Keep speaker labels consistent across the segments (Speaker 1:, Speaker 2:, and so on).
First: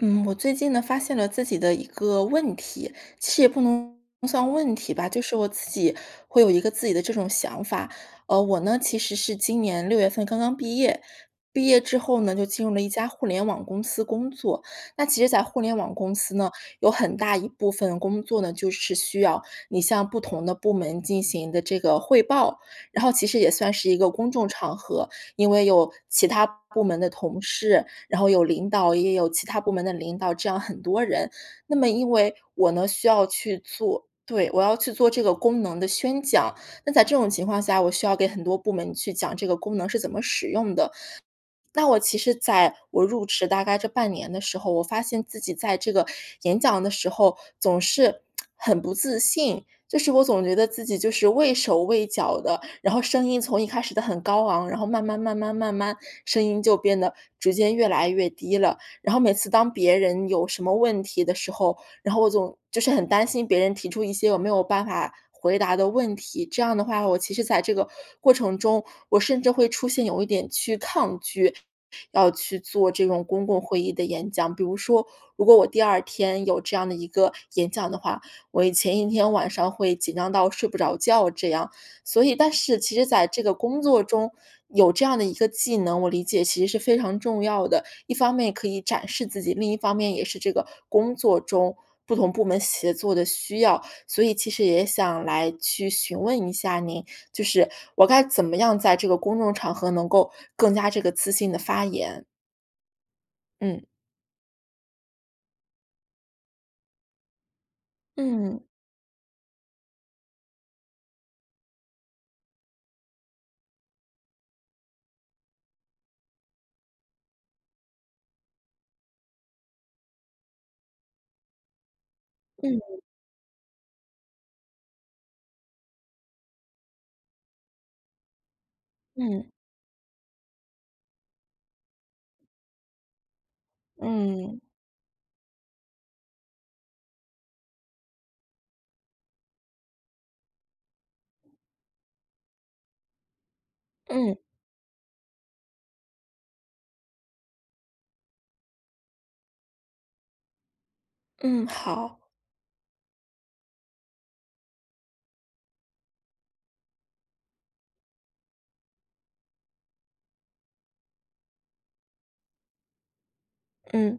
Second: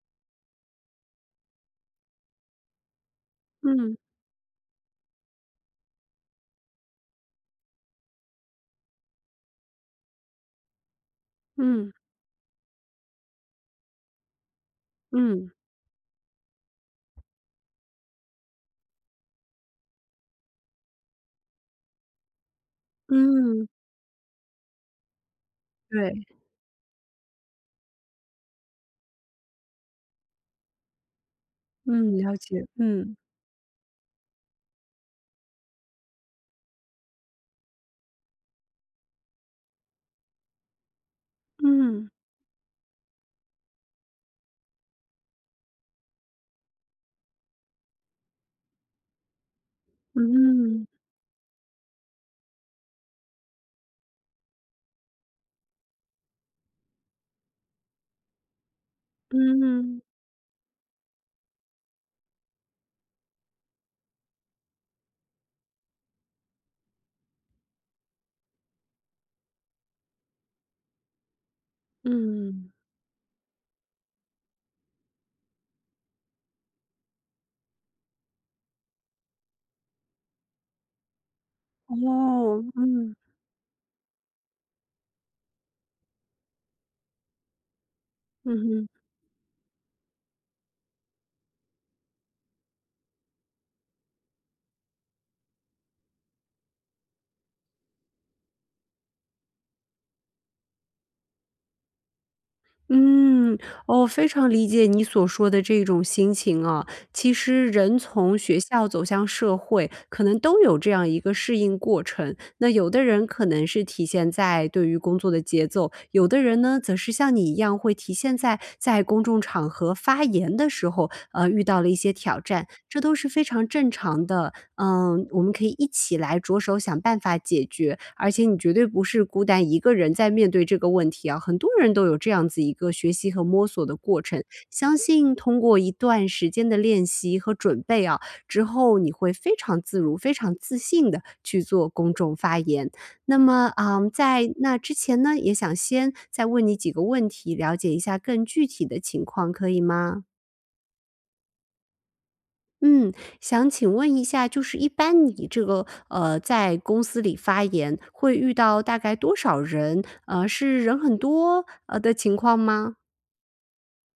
Speaker 1: 嗯，我最近呢发现了自己的一个问题其实不能
Speaker 2: 嗯。
Speaker 1: 算问题吧，就是我自己会有一个自己的这种想法。呃，我呢其实是今年6月份刚刚毕业，毕业
Speaker 2: 嗯。
Speaker 1: 之后呢就进入了一家互联网公司工作。那其实在
Speaker 2: 嗯。
Speaker 1: 互联网公司呢，有很大一部分工作呢就是需要你向不同的部门进行的这个汇报。然后其实也
Speaker 2: 嗯。
Speaker 1: 算是一个公众场合，因为有
Speaker 2: 对。
Speaker 1: 其它部门的同事，然后有领导，也也有其它部门的领导，这样很多人。那么因
Speaker 2: 嗯，
Speaker 1: 为
Speaker 2: 了解，
Speaker 1: 我呢需
Speaker 2: 嗯。
Speaker 1: 要去做对，我要去做这个功能的宣讲，那在这种情况下，我需要给很多部门去讲这个功能是怎么使用的。那我
Speaker 2: 嗯。
Speaker 1: 其实在我入职大概这半年的时候，我发现自己在这个演讲的时候，总是 很不自信。就是我总觉得自
Speaker 2: 嗯。
Speaker 1: 己就是畏手畏脚的，然后声音从一开始的很高昂，然后慢慢慢慢慢慢声音就变得逐渐越来越低了。然后每次当别
Speaker 2: 嗯。
Speaker 1: 人有什么问题的时候，然后我总就是很担心别人提出一些我没有办法回答的问题。这样的话，我其实在这个过程中，我甚至会出现有一点去抗拒要去
Speaker 2: 嗯。
Speaker 1: 做这种公共会议的演讲。比如说，如果我第二天有这样的一个演讲的话，我一前一天晚上会紧张到睡不着觉这样。所以但
Speaker 2: 哦，
Speaker 1: 是其实
Speaker 2: 嗯。
Speaker 1: 在这个工作中，有这样的一个技能我理解其实是非常重要的。一方面也
Speaker 2: 嗯
Speaker 1: 可以
Speaker 2: 哼。
Speaker 1: 展示自己，另一方面也是这个工作中不同部门协作的需要。所以其实也想来去询问一下您，就是我该怎么样在这个公众场合能够更加这个自信地发言？
Speaker 2: 嗯，
Speaker 1: 嗯。
Speaker 2: 我非常理解你所说的这一种心情啊。其实人从学
Speaker 1: 嗯。
Speaker 2: 校走向社会，可能都有这样一个适应过程。那有的人可能是体现在对于工作的节奏，有的人呢则是像你一样会体现在在公众场合发言的时候，啊，遇到了一些挑战，
Speaker 1: 嗯。
Speaker 2: 这都是非常正常的。呃，我们可以一起来着手想办法解决，而且你绝对不是孤
Speaker 1: 嗯。
Speaker 2: 单一个人在面对这个问题啊，很多人都有这样子一个学习和摸索的过程。
Speaker 1: 嗯。
Speaker 2: 相信通过一段时间的练习和准备啊，之后你会非常自如、非常自信地去做公众发言。那么呃，
Speaker 1: 嗯。
Speaker 2: 在那之前呢，也想先再问你几个问题，了解一下更具体的情况可以吗？
Speaker 1: 嗯，好。
Speaker 2: 嗯，想请问一下就是一般你这个，呃，在公司里发言，会遇到大概多少人？呃，是人很多，呃，的情况吗？
Speaker 1: 嗯，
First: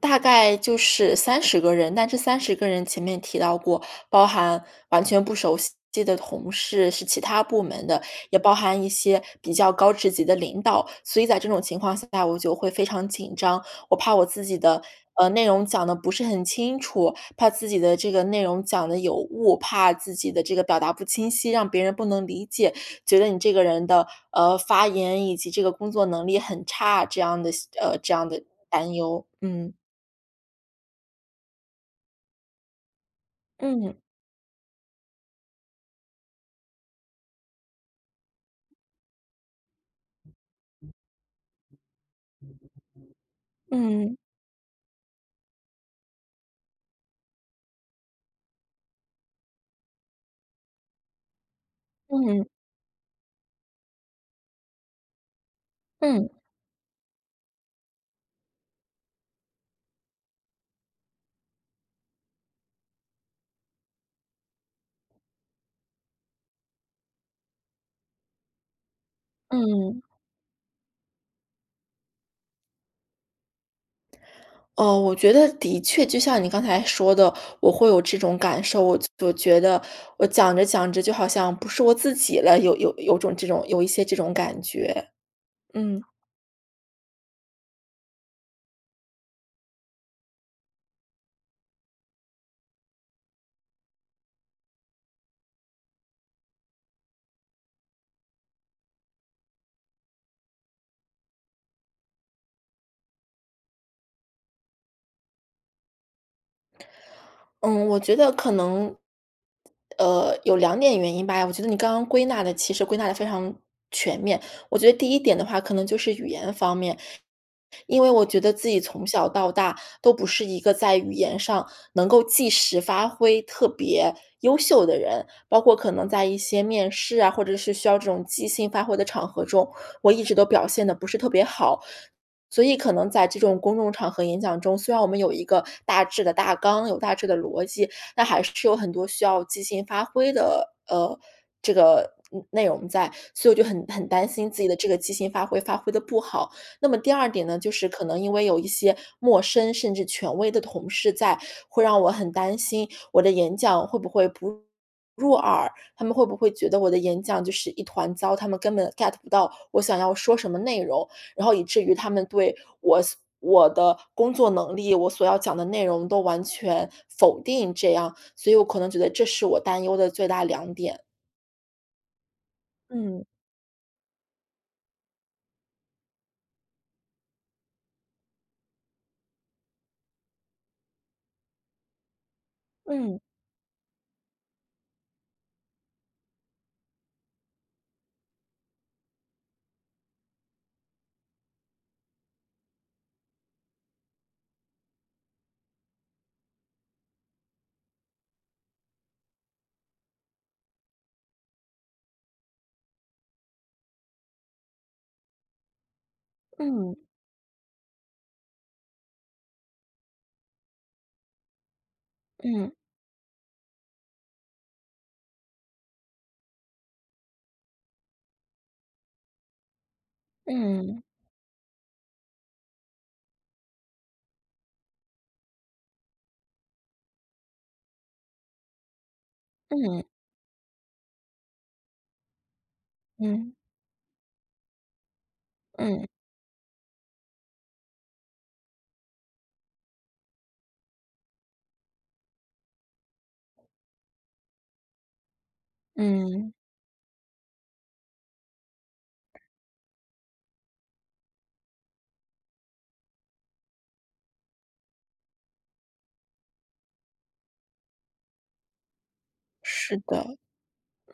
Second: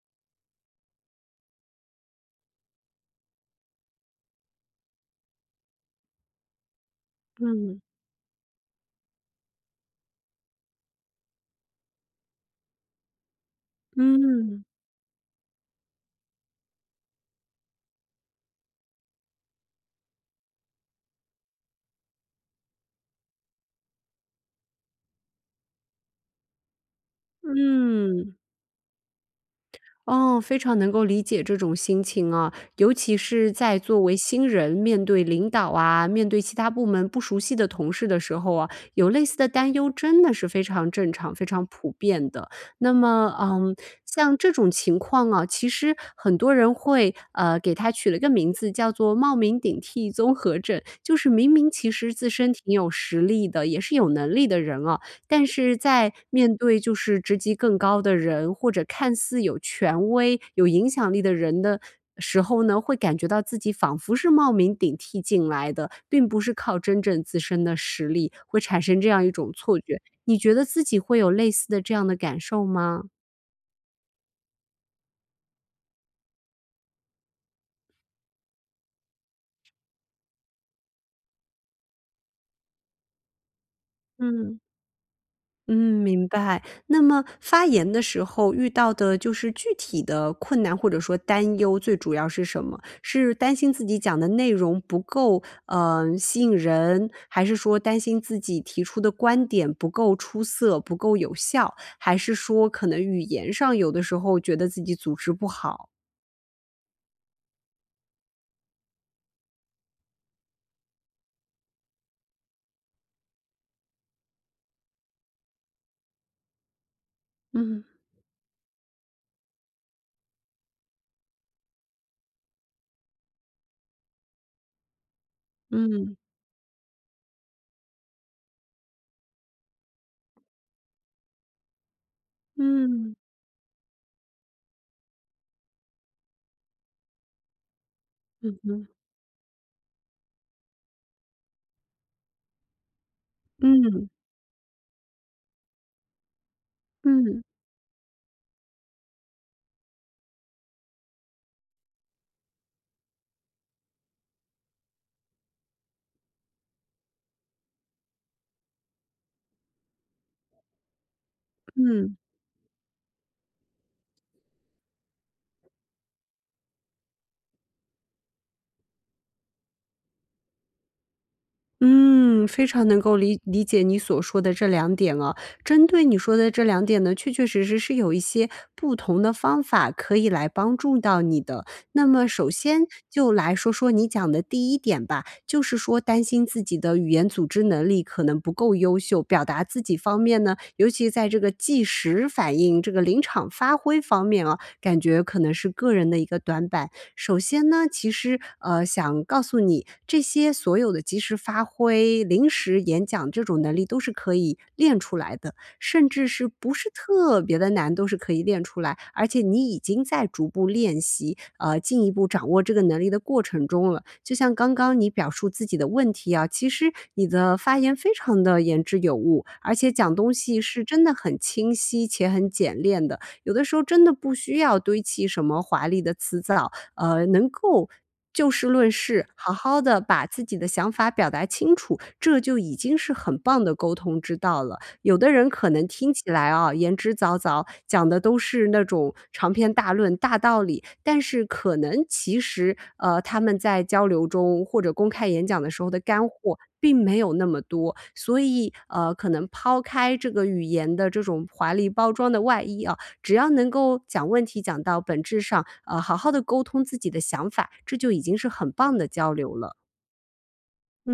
Speaker 1: 大概就是30个人，但这30个人前面提到过，包含完全不熟悉的同事，是其它部
Speaker 2: 嗯。
Speaker 1: 门的，也包含一些比较高职级的领导。所以在这种情况下，我就会非常紧张。我怕我自己
Speaker 2: 嗯。
Speaker 1: 的，呃，内容讲得不是很清楚、怕自己的这个内容讲得有误、怕自己的这个表达不清晰，让别人不能理解，觉得你这个人的，呃，发言以及这个工作能力很差，这样的，呃，这样
Speaker 2: 嗯。
Speaker 1: 的担忧。嗯。
Speaker 2: 哦，非常能够理解这种心情啊。尤其是在
Speaker 1: 嗯。
Speaker 2: 作为新人，面对领导啊、面对其它部门不熟悉的同事的时候啊，有类似的担忧真的是非常正常、非常普遍的。那么，嗯，
Speaker 1: 嗯。
Speaker 2: 像这种情况啊，其实很多人会呃，给它取了个名字叫做冒名顶替综合症。就是明明其实自
Speaker 1: 嗯。
Speaker 2: 身挺有实力的，也是有能力的人啊，但是在
Speaker 1: 嗯。
Speaker 2: 面对就是职级更高的人，或者看似有权威、有影响力的人的时候呢，会感觉到自己仿佛是冒名顶替进来的，并不是靠真正自身的实力，会产生这样一种错觉，
Speaker 1: 嗯。
Speaker 2: 你觉得自己会有类似的这样的感受吗？
Speaker 1: 哦，我觉得的确就像你刚才说的，我会有这种感受，我就我觉得我讲着讲着就好像不是我自己了，有有有种这种有一些这种
Speaker 2: 嗯。
Speaker 1: 感觉。
Speaker 2: 嗯，
Speaker 1: 嗯。
Speaker 2: 明白，那么发言的时候遇到的就是具体的困难或者说担忧，最主要是什么？是担心自己讲的内容不够，呃，吸引人，还是说担心自己提出的观点不够出色、不够有效？还是说可能语言上有的时候觉得自己组织不好？
Speaker 1: 嗯，我觉得可能，呃，有2点原因吧。我觉得你刚刚归纳的其实归纳得非常全面。我觉得第1点的话，可能就是语言方面，
Speaker 2: 嗯。
Speaker 1: 因为我觉得自己从小到大都不是一个在语言上能够即时发挥特别优秀的人，包括可能
Speaker 2: 嗯。
Speaker 1: 在一些面试啊，或者是需要这种即兴发挥的场合中，我一直都表现得不是特别好。所以可能
Speaker 2: 嗯。
Speaker 1: 在这种公众场合演讲中，虽然我们有一个大致的大纲、有大致的逻辑，那还是
Speaker 2: 嗯
Speaker 1: 有
Speaker 2: 哼。
Speaker 1: 很多需要即兴发挥的，呃，这个，嗯，内容在，所以我就很
Speaker 2: 嗯。
Speaker 1: 很担心自己的这个即兴发挥发挥得不好。那么第2
Speaker 2: 嗯。
Speaker 1: 点呢，就是可能因为有一些陌生，甚至权威的同事在，会让我很担心我的演讲会不会不入耳，他们会不会觉得我的演讲就是一团糟，他们根本 get 不到我想要说什么内容，然后以至于他
Speaker 2: 嗯。
Speaker 1: 们对我所我的工作能力，我所要讲的内容都完全否定这样，所以我可能觉得这是我担忧的最大2点。
Speaker 2: 嗯，非常能够
Speaker 1: 嗯。
Speaker 2: 理理解你所说的这2点啊。针对你说的这2点呢，确确实实是有一些不同的方法可以来帮助到你的。那么首先
Speaker 1: 嗯。
Speaker 2: 就来说说你讲的第1点吧，就是说担心自己的语言组织能力可能不够优秀，表达自己方面呢尤其在这个即时反应这个临场发挥方面啊，感觉可能是个人的一个短板。首先呢，其实，呃，想告诉你这些所有的即时发挥临时演讲这种能力都是可以练出来的，甚至是不是
Speaker 1: 嗯。
Speaker 2: 特别地难都是可以练出来。而且你已经在逐步练习，呃，进一步掌握这
Speaker 1: 嗯。
Speaker 2: 个能力的过程中了。就像刚刚你表述自己的问题啊，其实你的发言非常地言之有物，而且讲东西是
Speaker 1: 嗯。
Speaker 2: 真的很清晰且很简练的。有的时候真的不需要堆起什么华丽的词藻，呃，能够就事论事，好好地
Speaker 1: 嗯。
Speaker 2: 把自己的想法表达清楚，这就已经是很
Speaker 1: 嗯。
Speaker 2: 棒的沟通之道了。有的人可能
Speaker 1: 嗯。
Speaker 2: 听起来啊，言之凿凿，讲的都是那种长篇大论大道理，但是可能其实，呃，他们在交流中或者公开演讲的时候的干
Speaker 1: 嗯。
Speaker 2: 货并没有那么多。所以，呃，可能抛开这个语言的这种华丽包装的外衣啊，只要能够讲问题讲到本质上，啊好好地沟通自己的想法，这就已经是很棒的交流了。
Speaker 1: 是的，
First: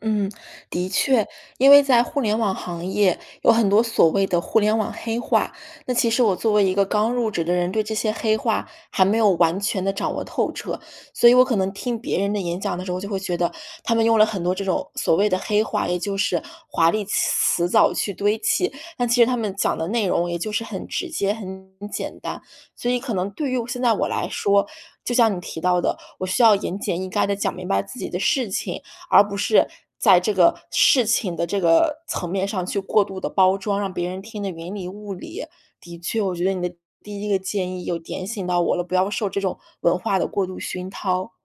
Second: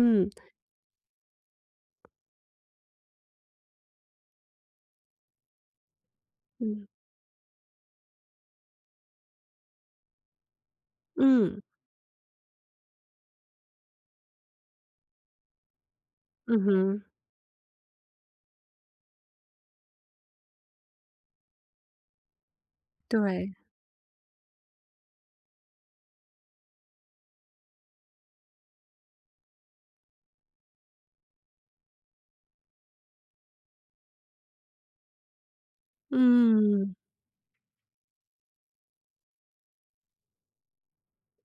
Speaker 1: 嗯，的确。因为在互联网行业有很多所谓的互联网黑话，那其实我作为一个
Speaker 2: 嗯。
Speaker 1: 刚入职的人，对这些黑话还没有完全地掌握透彻，所以我可
Speaker 2: 嗯。
Speaker 1: 能听别人的演讲的时候，我就会觉得他们用了很多这种所谓的黑话，也就是
Speaker 2: 嗯
Speaker 1: 华
Speaker 2: 哼。
Speaker 1: 丽词藻去堆砌。但其实他们讲的内容也就是很直接很简单，所以可能对
Speaker 2: 对。
Speaker 1: 于现在我来说，就像你提到的，我需要严简意赅地讲明白自己的事情，而不是在这个事情的这个层面上去过度地包装，让别人听得云里雾里。的确，我觉得你的
Speaker 2: 嗯。
Speaker 1: 第1个建议又点醒到我了，不要受这种文化的过度熏陶。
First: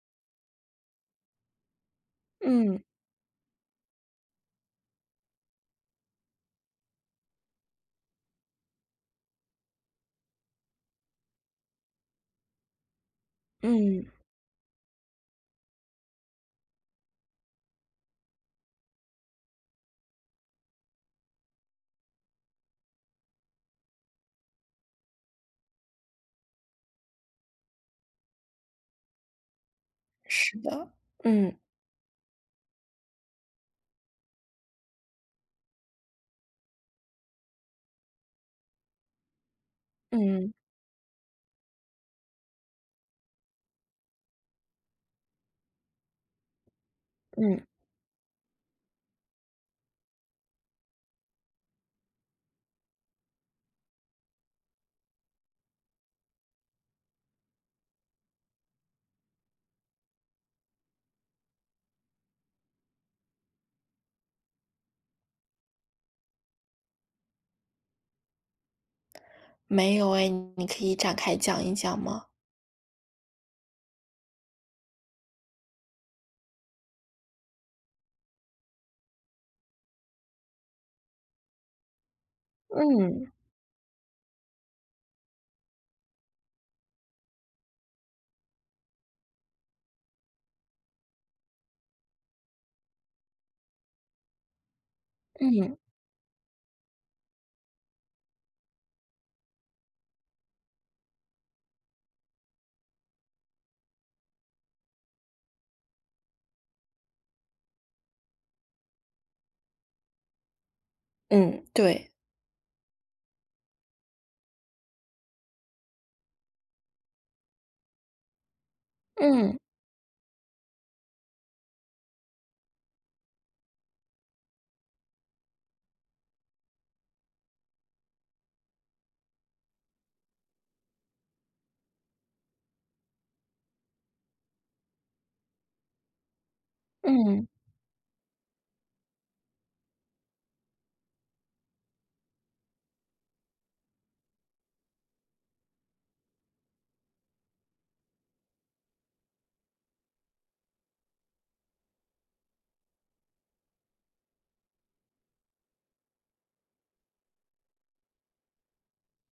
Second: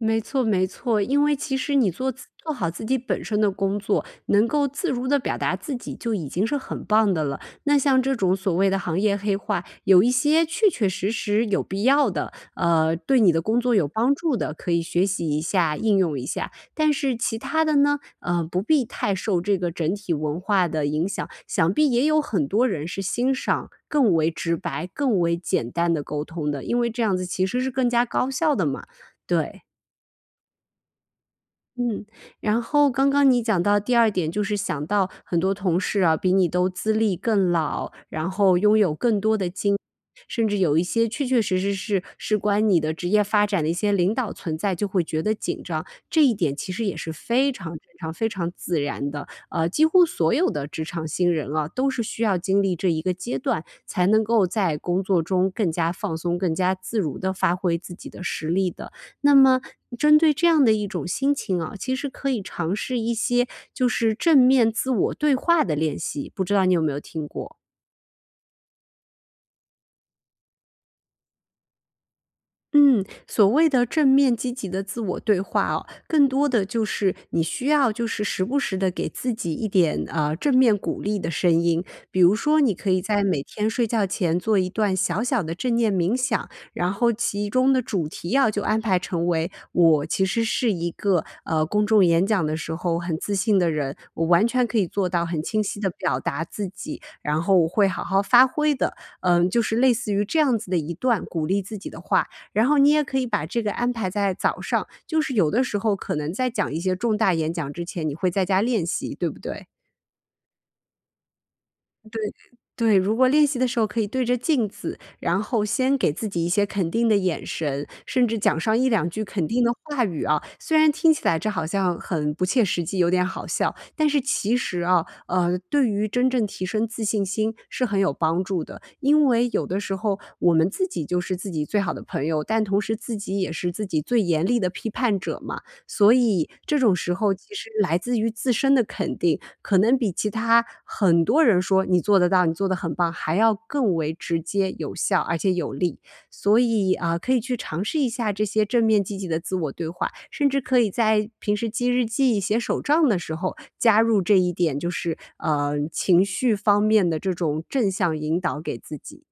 Speaker 2: 没错没错，因为其实你做自做好
Speaker 1: 嗯。
Speaker 2: 自己本身的工作，能够自如地表达自己就已经是很棒的了。那像这种所谓的行业黑话，有一些确确实实有必要的，呃，对你的工作有帮
Speaker 1: 嗯。
Speaker 2: 助的，可以学习一下、应用一下。但是其它的呢，呃，不必太受这个整体文化的影响，想必也有很多人是欣赏更为直白、更为简单的沟通的，因为这样子其实是更加高效的嘛，对。
Speaker 1: 是的，嗯。
Speaker 2: 嗯，然后刚刚你讲到第2点，就是想到很多同事啊，比你都资历更老，然后拥有更多的经验，甚
Speaker 1: 嗯。
Speaker 2: 至有一些确确实实是事关你的职业发展的一些领导存在，就会觉得紧张，这一点其实也是非
Speaker 1: 嗯。
Speaker 2: 常非常非常自然的。呃，几乎所有的职场新人啊，都是需要经历这一个阶段才能够在工作中更加放松、更加自如地发挥自己的实力的。那么针对这样的一种心情啊，其实可以尝试一些，就是正面自我对话的练习，不知道你有没有听过？
Speaker 1: 没有诶，你可以展开讲一讲吗？
Speaker 2: 嗯，所谓的正面积极地自我对话啊，更多地就是你需要就是时不时地给自己一点，呃，正面鼓励的声音。比如说你可以在
Speaker 1: 嗯。
Speaker 2: 每天睡觉前做一段小小的正念冥想，然后其中的主题要就安排成为我其实是一个，呃，公众演讲的时候很自信的人，我完全可以做到很清
Speaker 1: 嗯。
Speaker 2: 晰地表达自己，然后我会好好发挥的。嗯，就是类似于这样子的一段鼓励自己的话。然后你也可以把这个安排在早上就是有的时候可能在讲一些重大演讲之前，你会在家练习，对不对？
Speaker 1: 嗯，对。
Speaker 2: 对对，如果练习的时候可以对着镜子，然后先给自己一些肯定的眼神，甚至讲上一两句肯
Speaker 1: 嗯。
Speaker 2: 定的话语啊，虽然听起来这好像很不切实际，有点好笑，但是其实啊，呃，对于真正提升自信心是很有帮助的。因为有的时候我们自己就是自己最好的朋友，但同时自己也是自己最严厉的批判者嘛。所以这种时候，
Speaker 1: 嗯。
Speaker 2: 其实来自于自身的肯定，可能比其他很多人说你做得到，你做得很棒还要更为直接有效而且有力。所以，啊，可以去尝试一下这些正面积极的自我对话，甚至可以在平时记日记、写手账的时候加入这一点，就是，呃，情绪方面的这种正向引导给自己。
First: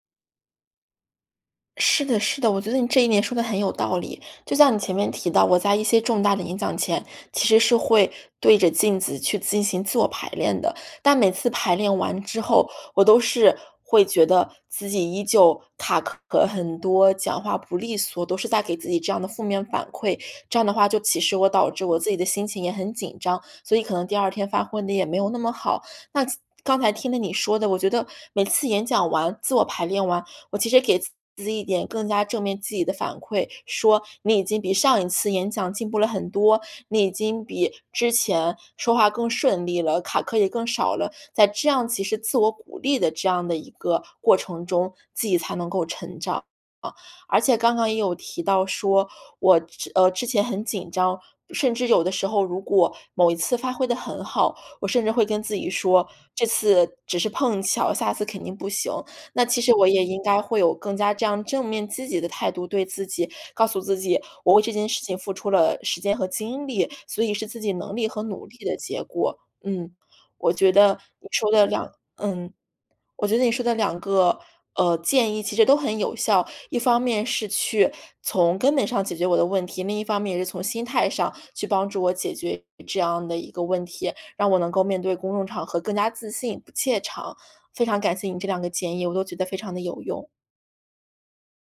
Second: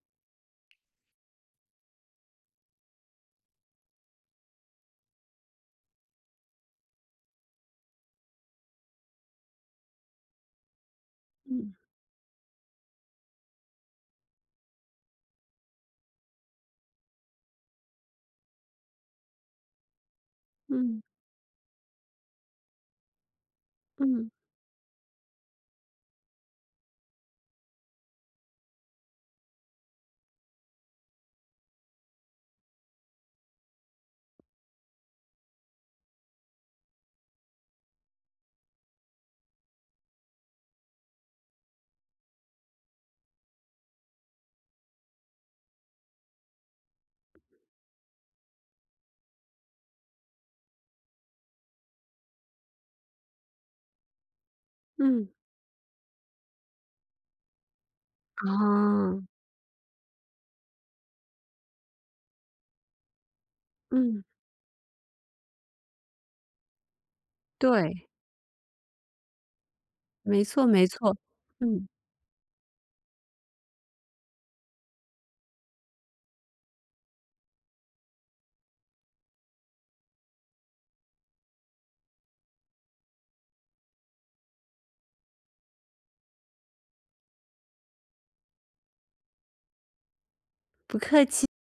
Speaker 1: 是的是的，我觉得你这一点说得很有道理。就像你前面提到，我在一些重大的演讲前，其实是会对着镜子去进行自我排练的，但每次排
Speaker 2: 嗯。
Speaker 1: 练完之后，我都是会觉得自己依旧卡壳很多，讲话不利索，都是在给自己这样的负面反馈。这样的话，就
Speaker 2: 嗯。
Speaker 1: 其实我导致我自己的心情也很紧张，所以可能第
Speaker 2: 嗯。
Speaker 1: 二天发挥得也没有那么好。那刚才听了你说的，我觉得每次演讲完自我排练完，我其实给自己一点更加正面积极的反馈，说：“你已经比上一次演讲进步了很多，你已经比之前说话更顺利了，卡壳也更少了。”在这样其实自我鼓励的这样的一个过程中，自己才能够成长。呃，而且刚刚也有提到说，我，呃，之前很紧张，甚至有的时候如果某一次发挥得很好，我甚至会
Speaker 2: 嗯。
Speaker 1: 跟自己说，这次只是碰巧，下次肯定不行。
Speaker 2: 哦。
Speaker 1: 那其实我也应该会有更加这样正面积极的态度，对自己告诉自己，
Speaker 2: 嗯。
Speaker 1: 我为这件事情付出了时间和精力，所以是自己能
Speaker 2: 对。
Speaker 1: 力和努力的结果。嗯，
Speaker 2: 没
Speaker 1: 我
Speaker 2: 错
Speaker 1: 觉
Speaker 2: 没
Speaker 1: 得
Speaker 2: 错，
Speaker 1: 你说的
Speaker 2: 嗯。
Speaker 1: 两嗯，我觉得你说的2个，呃，建议其实都很有效，一方面是去从根本上解决我的问题。另一方面也是从心态上去帮助我解决这样的一个问题，让我能够面对公众场合更加自信、不怯场。非常感谢你这2个建议，我都觉得非常地有用。
Speaker 2: 不客气。